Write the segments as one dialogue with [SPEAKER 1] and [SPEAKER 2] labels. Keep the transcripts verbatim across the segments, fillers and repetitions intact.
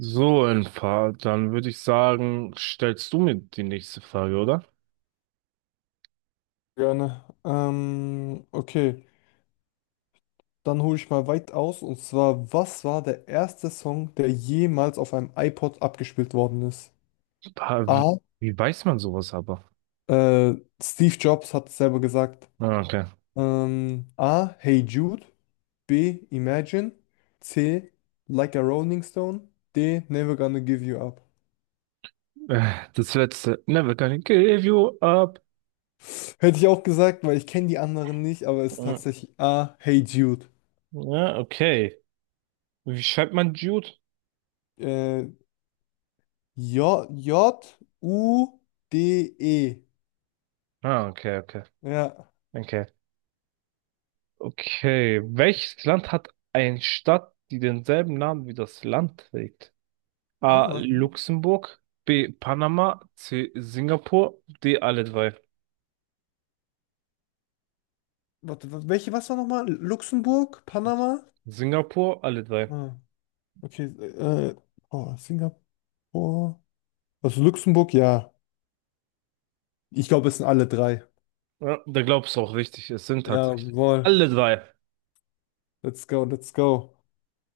[SPEAKER 1] So, ein paar, dann würde ich sagen, stellst du mir die nächste Frage, oder?
[SPEAKER 2] Gerne. Ähm, okay, dann hole ich mal weit aus. Und zwar, was war der erste Song, der jemals auf einem iPod abgespielt worden ist?
[SPEAKER 1] Pa- Wie,
[SPEAKER 2] A.
[SPEAKER 1] wie weiß man sowas aber?
[SPEAKER 2] Äh, Steve Jobs hat es selber gesagt.
[SPEAKER 1] Ah, okay.
[SPEAKER 2] Ähm, A. Hey Jude. B. Imagine. C. Like a Rolling Stone. D. Never Gonna Give You Up.
[SPEAKER 1] Äh, Das letzte. Never gonna give you up.
[SPEAKER 2] Hätte ich auch gesagt, weil ich kenne die anderen nicht, aber es ist
[SPEAKER 1] Mm,
[SPEAKER 2] tatsächlich A. Hey Jude.
[SPEAKER 1] ja, okay. Wie schreibt man Jude?
[SPEAKER 2] Äh, J. J. U. D. E.
[SPEAKER 1] Ah, okay, okay.
[SPEAKER 2] Ja.
[SPEAKER 1] Okay. Okay, welches Land hat eine Stadt, die denselben Namen wie das Land trägt?
[SPEAKER 2] Ah,
[SPEAKER 1] A.
[SPEAKER 2] warte,
[SPEAKER 1] Luxemburg, B. Panama, C. Singapur, D. Alle drei.
[SPEAKER 2] warte, wa- welche, was war nochmal? Luxemburg, Panama?
[SPEAKER 1] Singapur, alle drei.
[SPEAKER 2] Ah, okay, äh, oh, Singapur. Also Luxemburg, ja. Ich glaube, es sind alle drei.
[SPEAKER 1] Ja, da glaubst du auch richtig, es sind tatsächlich
[SPEAKER 2] Jawohl,
[SPEAKER 1] alle drei.
[SPEAKER 2] let's go, let's go.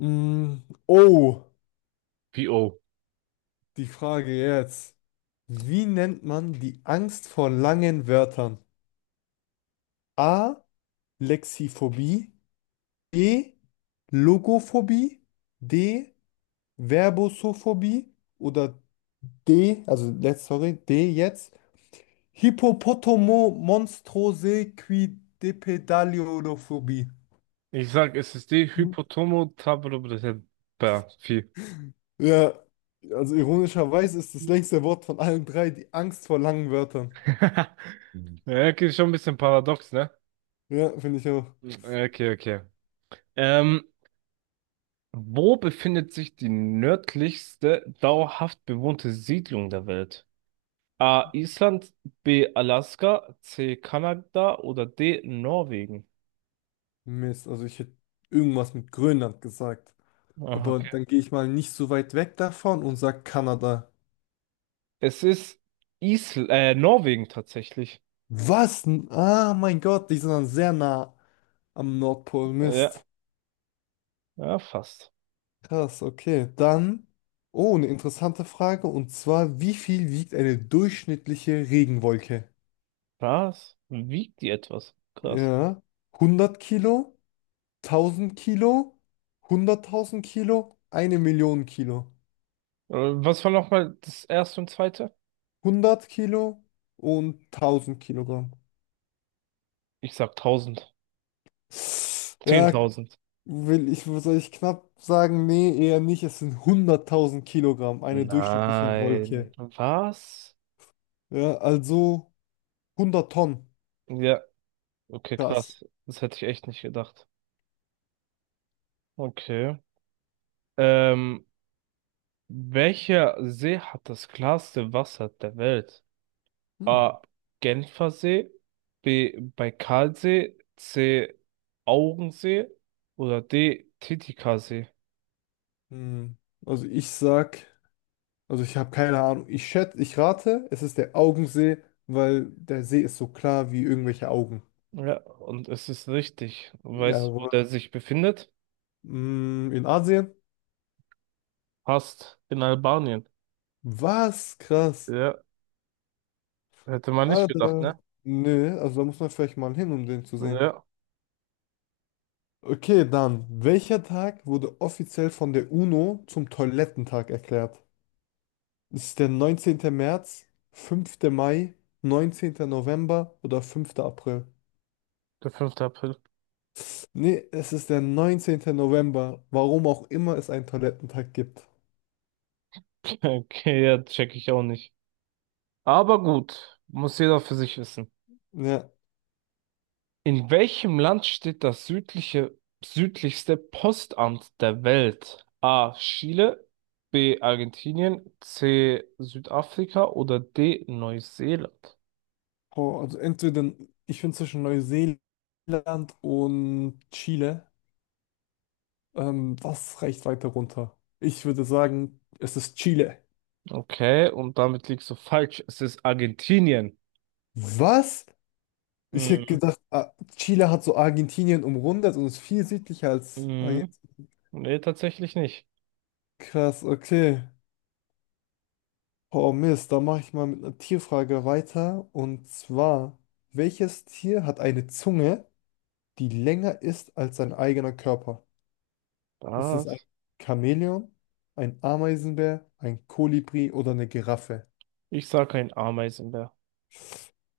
[SPEAKER 2] Mm, oh,
[SPEAKER 1] P O.
[SPEAKER 2] die Frage jetzt. Wie nennt man die Angst vor langen Wörtern? A. Lexiphobie. B. Logophobie. D. Verbosophobie. Oder D, also let's, sorry, D jetzt. Hippopotomo monstrose qui depedaliolophobie.
[SPEAKER 1] Ich sag, es ist die
[SPEAKER 2] Hm.
[SPEAKER 1] Hypotomo Tabrobrepapie. Mhm.
[SPEAKER 2] Ja, also ironischerweise ist das längste Wort von allen drei die Angst vor langen Wörtern.
[SPEAKER 1] Ja, okay, schon ein bisschen paradox, ne?
[SPEAKER 2] Ja, finde ich auch.
[SPEAKER 1] Okay, okay. Ähm, Wo befindet sich die nördlichste dauerhaft bewohnte Siedlung der Welt? A. Island, B. Alaska, C. Kanada oder D. Norwegen?
[SPEAKER 2] Mist, also ich hätte irgendwas mit Grönland gesagt.
[SPEAKER 1] Ah,
[SPEAKER 2] Aber
[SPEAKER 1] okay.
[SPEAKER 2] dann gehe ich mal nicht so weit weg davon und sage Kanada.
[SPEAKER 1] Es ist Isl äh, Norwegen tatsächlich.
[SPEAKER 2] Was? N- Ah, mein Gott, die sind dann sehr nah am Nordpol.
[SPEAKER 1] Ja,
[SPEAKER 2] Mist.
[SPEAKER 1] ja, fast.
[SPEAKER 2] Krass, okay. Dann, oh, eine interessante Frage. Und zwar, wie viel wiegt eine durchschnittliche Regenwolke?
[SPEAKER 1] Was? Wiegt die etwas? Krass.
[SPEAKER 2] Ja, hundert Kilo, tausend Kilo, hunderttausend Kilo, eine Million Kilo.
[SPEAKER 1] Äh, was war nochmal das erste und zweite?
[SPEAKER 2] Hundert Kilo und tausend Kilogramm.
[SPEAKER 1] Ich sag tausend.
[SPEAKER 2] Ja,
[SPEAKER 1] zehntausend.
[SPEAKER 2] will ich, soll ich knapp sagen? Nee, eher nicht. Es sind hunderttausend Kilogramm, eine durchschnittliche
[SPEAKER 1] Nein.
[SPEAKER 2] Wolke.
[SPEAKER 1] Was?
[SPEAKER 2] Ja, also hundert Tonnen.
[SPEAKER 1] Ja, okay,
[SPEAKER 2] Krass.
[SPEAKER 1] krass. Das hätte ich echt nicht gedacht. Okay. Ähm, welcher See hat das klarste Wasser der Welt?
[SPEAKER 2] Hm.
[SPEAKER 1] A. Genfer See, B. Baikalsee, C. Augensee oder D. Titicacasee.
[SPEAKER 2] Hm. Also ich sag, also ich habe keine Ahnung. Ich schätze, ich rate, es ist der Augensee, weil der See ist so klar wie irgendwelche Augen.
[SPEAKER 1] Ja, und es ist richtig. Weißt du, wo der
[SPEAKER 2] Jawohl.
[SPEAKER 1] sich befindet?
[SPEAKER 2] Hm, in Asien?
[SPEAKER 1] Passt, in Albanien.
[SPEAKER 2] Was? Krass.
[SPEAKER 1] Ja, hätte man nicht
[SPEAKER 2] Ah,
[SPEAKER 1] gedacht,
[SPEAKER 2] da.
[SPEAKER 1] ne?
[SPEAKER 2] Nö, also da muss man vielleicht mal hin, um den zu sehen.
[SPEAKER 1] Ja,
[SPEAKER 2] Okay, dann. Welcher Tag wurde offiziell von der UNO zum Toilettentag erklärt? Ist es der neunzehnte März, fünfte Mai, neunzehnte November oder fünfte April?
[SPEAKER 1] der fünfte April.
[SPEAKER 2] Nee, es ist der neunzehnte November, warum auch immer es einen Toilettentag gibt.
[SPEAKER 1] Okay, ja, check ich auch nicht. Aber gut, muss jeder für sich wissen.
[SPEAKER 2] Ja,
[SPEAKER 1] In welchem Land steht das südliche, südlichste Postamt der Welt? A. Chile, B. Argentinien, C. Südafrika oder D. Neuseeland?
[SPEAKER 2] oh, also entweder, ich bin zwischen Neuseeland und Chile. Ähm, was reicht weiter runter? Ich würde sagen, es ist Chile.
[SPEAKER 1] Okay, und damit liegst du falsch. Es ist Argentinien.
[SPEAKER 2] Was? Ich hätte
[SPEAKER 1] Mhm.
[SPEAKER 2] gedacht, ah, Chile hat so Argentinien umrundet und ist viel südlicher als Argentinien.
[SPEAKER 1] Mhm. Nee, tatsächlich nicht.
[SPEAKER 2] Krass, okay. Oh Mist, da mache ich mal mit einer Tierfrage weiter. Und zwar, welches Tier hat eine Zunge, die länger ist als sein eigener Körper? Ist es ein
[SPEAKER 1] Was?
[SPEAKER 2] Chamäleon, ein Ameisenbär, ein Kolibri oder eine Giraffe?
[SPEAKER 1] Ich sag ein Ameisenbär.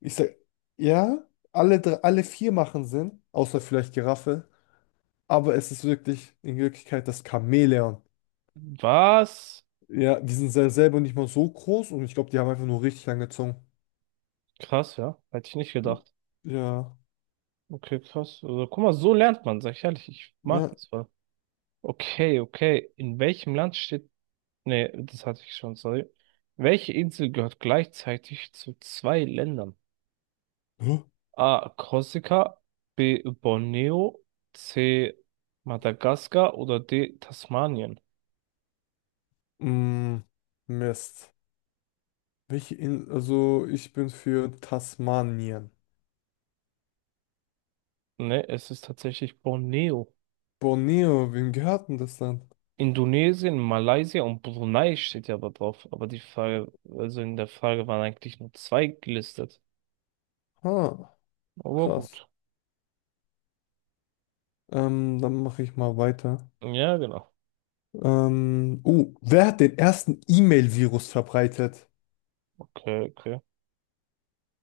[SPEAKER 2] Ich sag, ja, alle, drei, alle vier machen Sinn, außer vielleicht Giraffe, aber es ist wirklich in Wirklichkeit das Chamäleon.
[SPEAKER 1] Was?
[SPEAKER 2] Ja, die sind sel- selber nicht mal so groß und ich glaube, die haben einfach nur richtig lange Zungen.
[SPEAKER 1] Krass, ja. Hätte ich nicht
[SPEAKER 2] Hm,
[SPEAKER 1] gedacht.
[SPEAKER 2] ja,
[SPEAKER 1] Okay, krass. Also, guck mal, so lernt man, sag ich ehrlich. Ich mag
[SPEAKER 2] ja.
[SPEAKER 1] das voll. Okay, okay. In welchem Land steht Nee, das hatte ich schon, sorry. Welche Insel gehört gleichzeitig zu zwei Ländern?
[SPEAKER 2] Hä?
[SPEAKER 1] A. Korsika, B. Borneo, C. Madagaskar oder D. Tasmanien?
[SPEAKER 2] Mm, Mist. Welche In Also ich bin für Tasmanien.
[SPEAKER 1] Ne, es ist tatsächlich Borneo.
[SPEAKER 2] Borneo, wem gehört denn das dann?
[SPEAKER 1] Indonesien, Malaysia und Brunei steht ja aber drauf. Aber die Frage, also in der Frage waren eigentlich nur zwei gelistet.
[SPEAKER 2] Ah,
[SPEAKER 1] Aber
[SPEAKER 2] krass.
[SPEAKER 1] gut.
[SPEAKER 2] Ähm, dann mache ich mal weiter.
[SPEAKER 1] Ja, genau.
[SPEAKER 2] Ähm, uh, wer hat den ersten E-Mail-Virus verbreitet?
[SPEAKER 1] Okay, okay.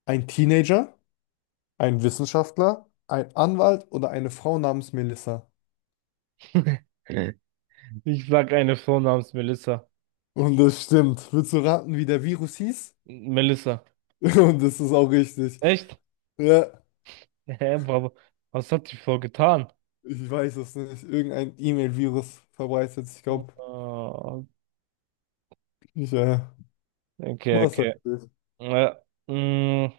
[SPEAKER 2] Ein Teenager, ein Wissenschaftler, ein Anwalt oder eine Frau namens Melissa?
[SPEAKER 1] Ich sag eine Frau namens Melissa.
[SPEAKER 2] Und das stimmt. Willst du raten, wie der Virus hieß?
[SPEAKER 1] Melissa.
[SPEAKER 2] Und das ist auch richtig.
[SPEAKER 1] Echt?
[SPEAKER 2] Ja,
[SPEAKER 1] Hä, aber was hat die Frau getan?
[SPEAKER 2] ich weiß es nicht. Irgendein E-Mail-Virus verbreitet. Ich glaube,
[SPEAKER 1] Ah,
[SPEAKER 2] ich, äh,
[SPEAKER 1] okay,
[SPEAKER 2] was heißt
[SPEAKER 1] okay.
[SPEAKER 2] das?
[SPEAKER 1] Äh, mh,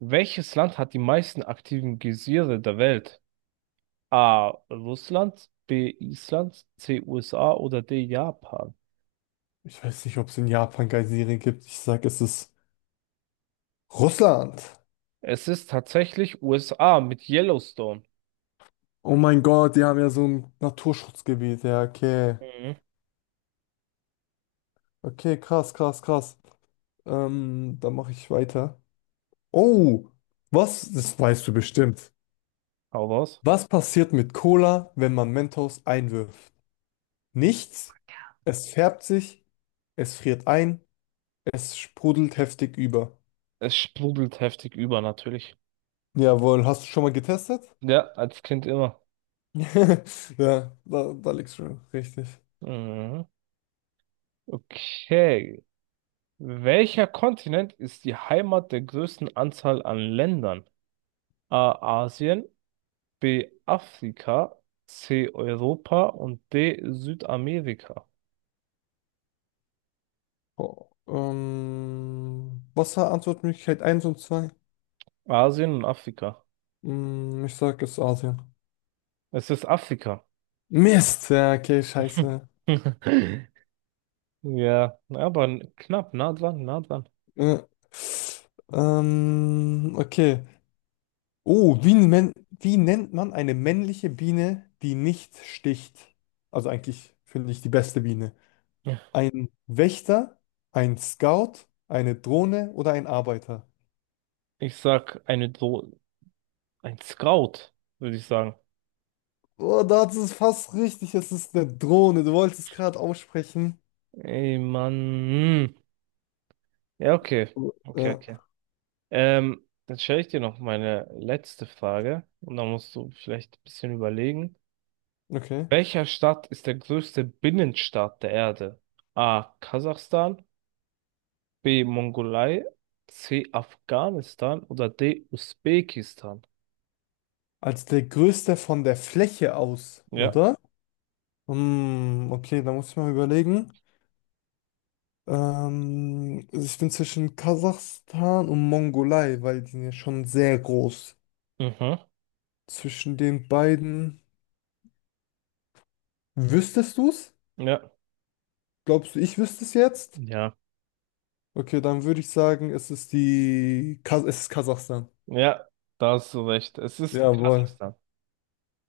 [SPEAKER 1] welches Land hat die meisten aktiven Geysire der Welt? A. Russland, B. Island, C. U S A oder D. Japan?
[SPEAKER 2] Ich weiß nicht, ob es in Japan keine Serien gibt. Ich sag, es ist Russland.
[SPEAKER 1] Es ist tatsächlich U S A mit Yellowstone.
[SPEAKER 2] Oh mein Gott, die haben ja so ein Naturschutzgebiet. Ja, okay.
[SPEAKER 1] Mhm.
[SPEAKER 2] Okay, krass, krass, krass. Ähm, dann mache ich weiter. Oh, was? Das weißt du bestimmt.
[SPEAKER 1] Hau raus.
[SPEAKER 2] Was passiert mit Cola, wenn man Mentos einwirft? Nichts. Es färbt sich, es friert ein, es sprudelt heftig über.
[SPEAKER 1] Es sprudelt heftig über, natürlich.
[SPEAKER 2] Jawohl, hast du schon mal getestet?
[SPEAKER 1] Ja, als Kind immer.
[SPEAKER 2] Ja, da, da liegst du richtig.
[SPEAKER 1] Mhm. Okay. Welcher Kontinent ist die Heimat der größten Anzahl an Ländern? A Asien, B Afrika, C Europa und D Südamerika.
[SPEAKER 2] Oh, ähm, was war Antwortmöglichkeit eins und zwei.
[SPEAKER 1] Asien und Afrika.
[SPEAKER 2] Hm, ich sag jetzt Asien.
[SPEAKER 1] Es ist Afrika.
[SPEAKER 2] Mist! Ja, okay, scheiße.
[SPEAKER 1] Ja, aber n- knapp, nah dran, nah dran.
[SPEAKER 2] Äh, ähm, okay. Oh, wie, men wie nennt man eine männliche Biene, die nicht sticht? Also eigentlich finde ich die beste Biene.
[SPEAKER 1] Ja.
[SPEAKER 2] Ein Wächter, ein Scout, eine Drohne oder ein Arbeiter?
[SPEAKER 1] Ich sag eine Do ein Scout, würde ich sagen.
[SPEAKER 2] Oh, da ist es fast richtig. Es ist eine Drohne. Du wolltest es gerade aussprechen.
[SPEAKER 1] Ey, Mann. Hm. Ja, okay. Okay,
[SPEAKER 2] Ja,
[SPEAKER 1] okay. Ähm, dann stelle ich dir noch meine letzte Frage und dann musst du vielleicht ein bisschen überlegen.
[SPEAKER 2] okay.
[SPEAKER 1] Welcher Staat ist der größte Binnenstaat der Erde? A. Kasachstan, B. Mongolei, C. Afghanistan oder D. Usbekistan?
[SPEAKER 2] Als der größte von der Fläche aus,
[SPEAKER 1] Ja,
[SPEAKER 2] oder? Hm, okay, da muss ich mal überlegen. Ähm, ich bin zwischen Kasachstan und Mongolei, weil die sind ja schon sehr groß.
[SPEAKER 1] mhm,
[SPEAKER 2] Zwischen den beiden wüsstest du es?
[SPEAKER 1] ja,
[SPEAKER 2] Glaubst du, ich wüsste es jetzt?
[SPEAKER 1] ja,
[SPEAKER 2] Okay, dann würde ich sagen, es ist die Kas es ist Kasachstan.
[SPEAKER 1] ja, da hast du recht. Es ist
[SPEAKER 2] Jawohl.
[SPEAKER 1] Kasachstan.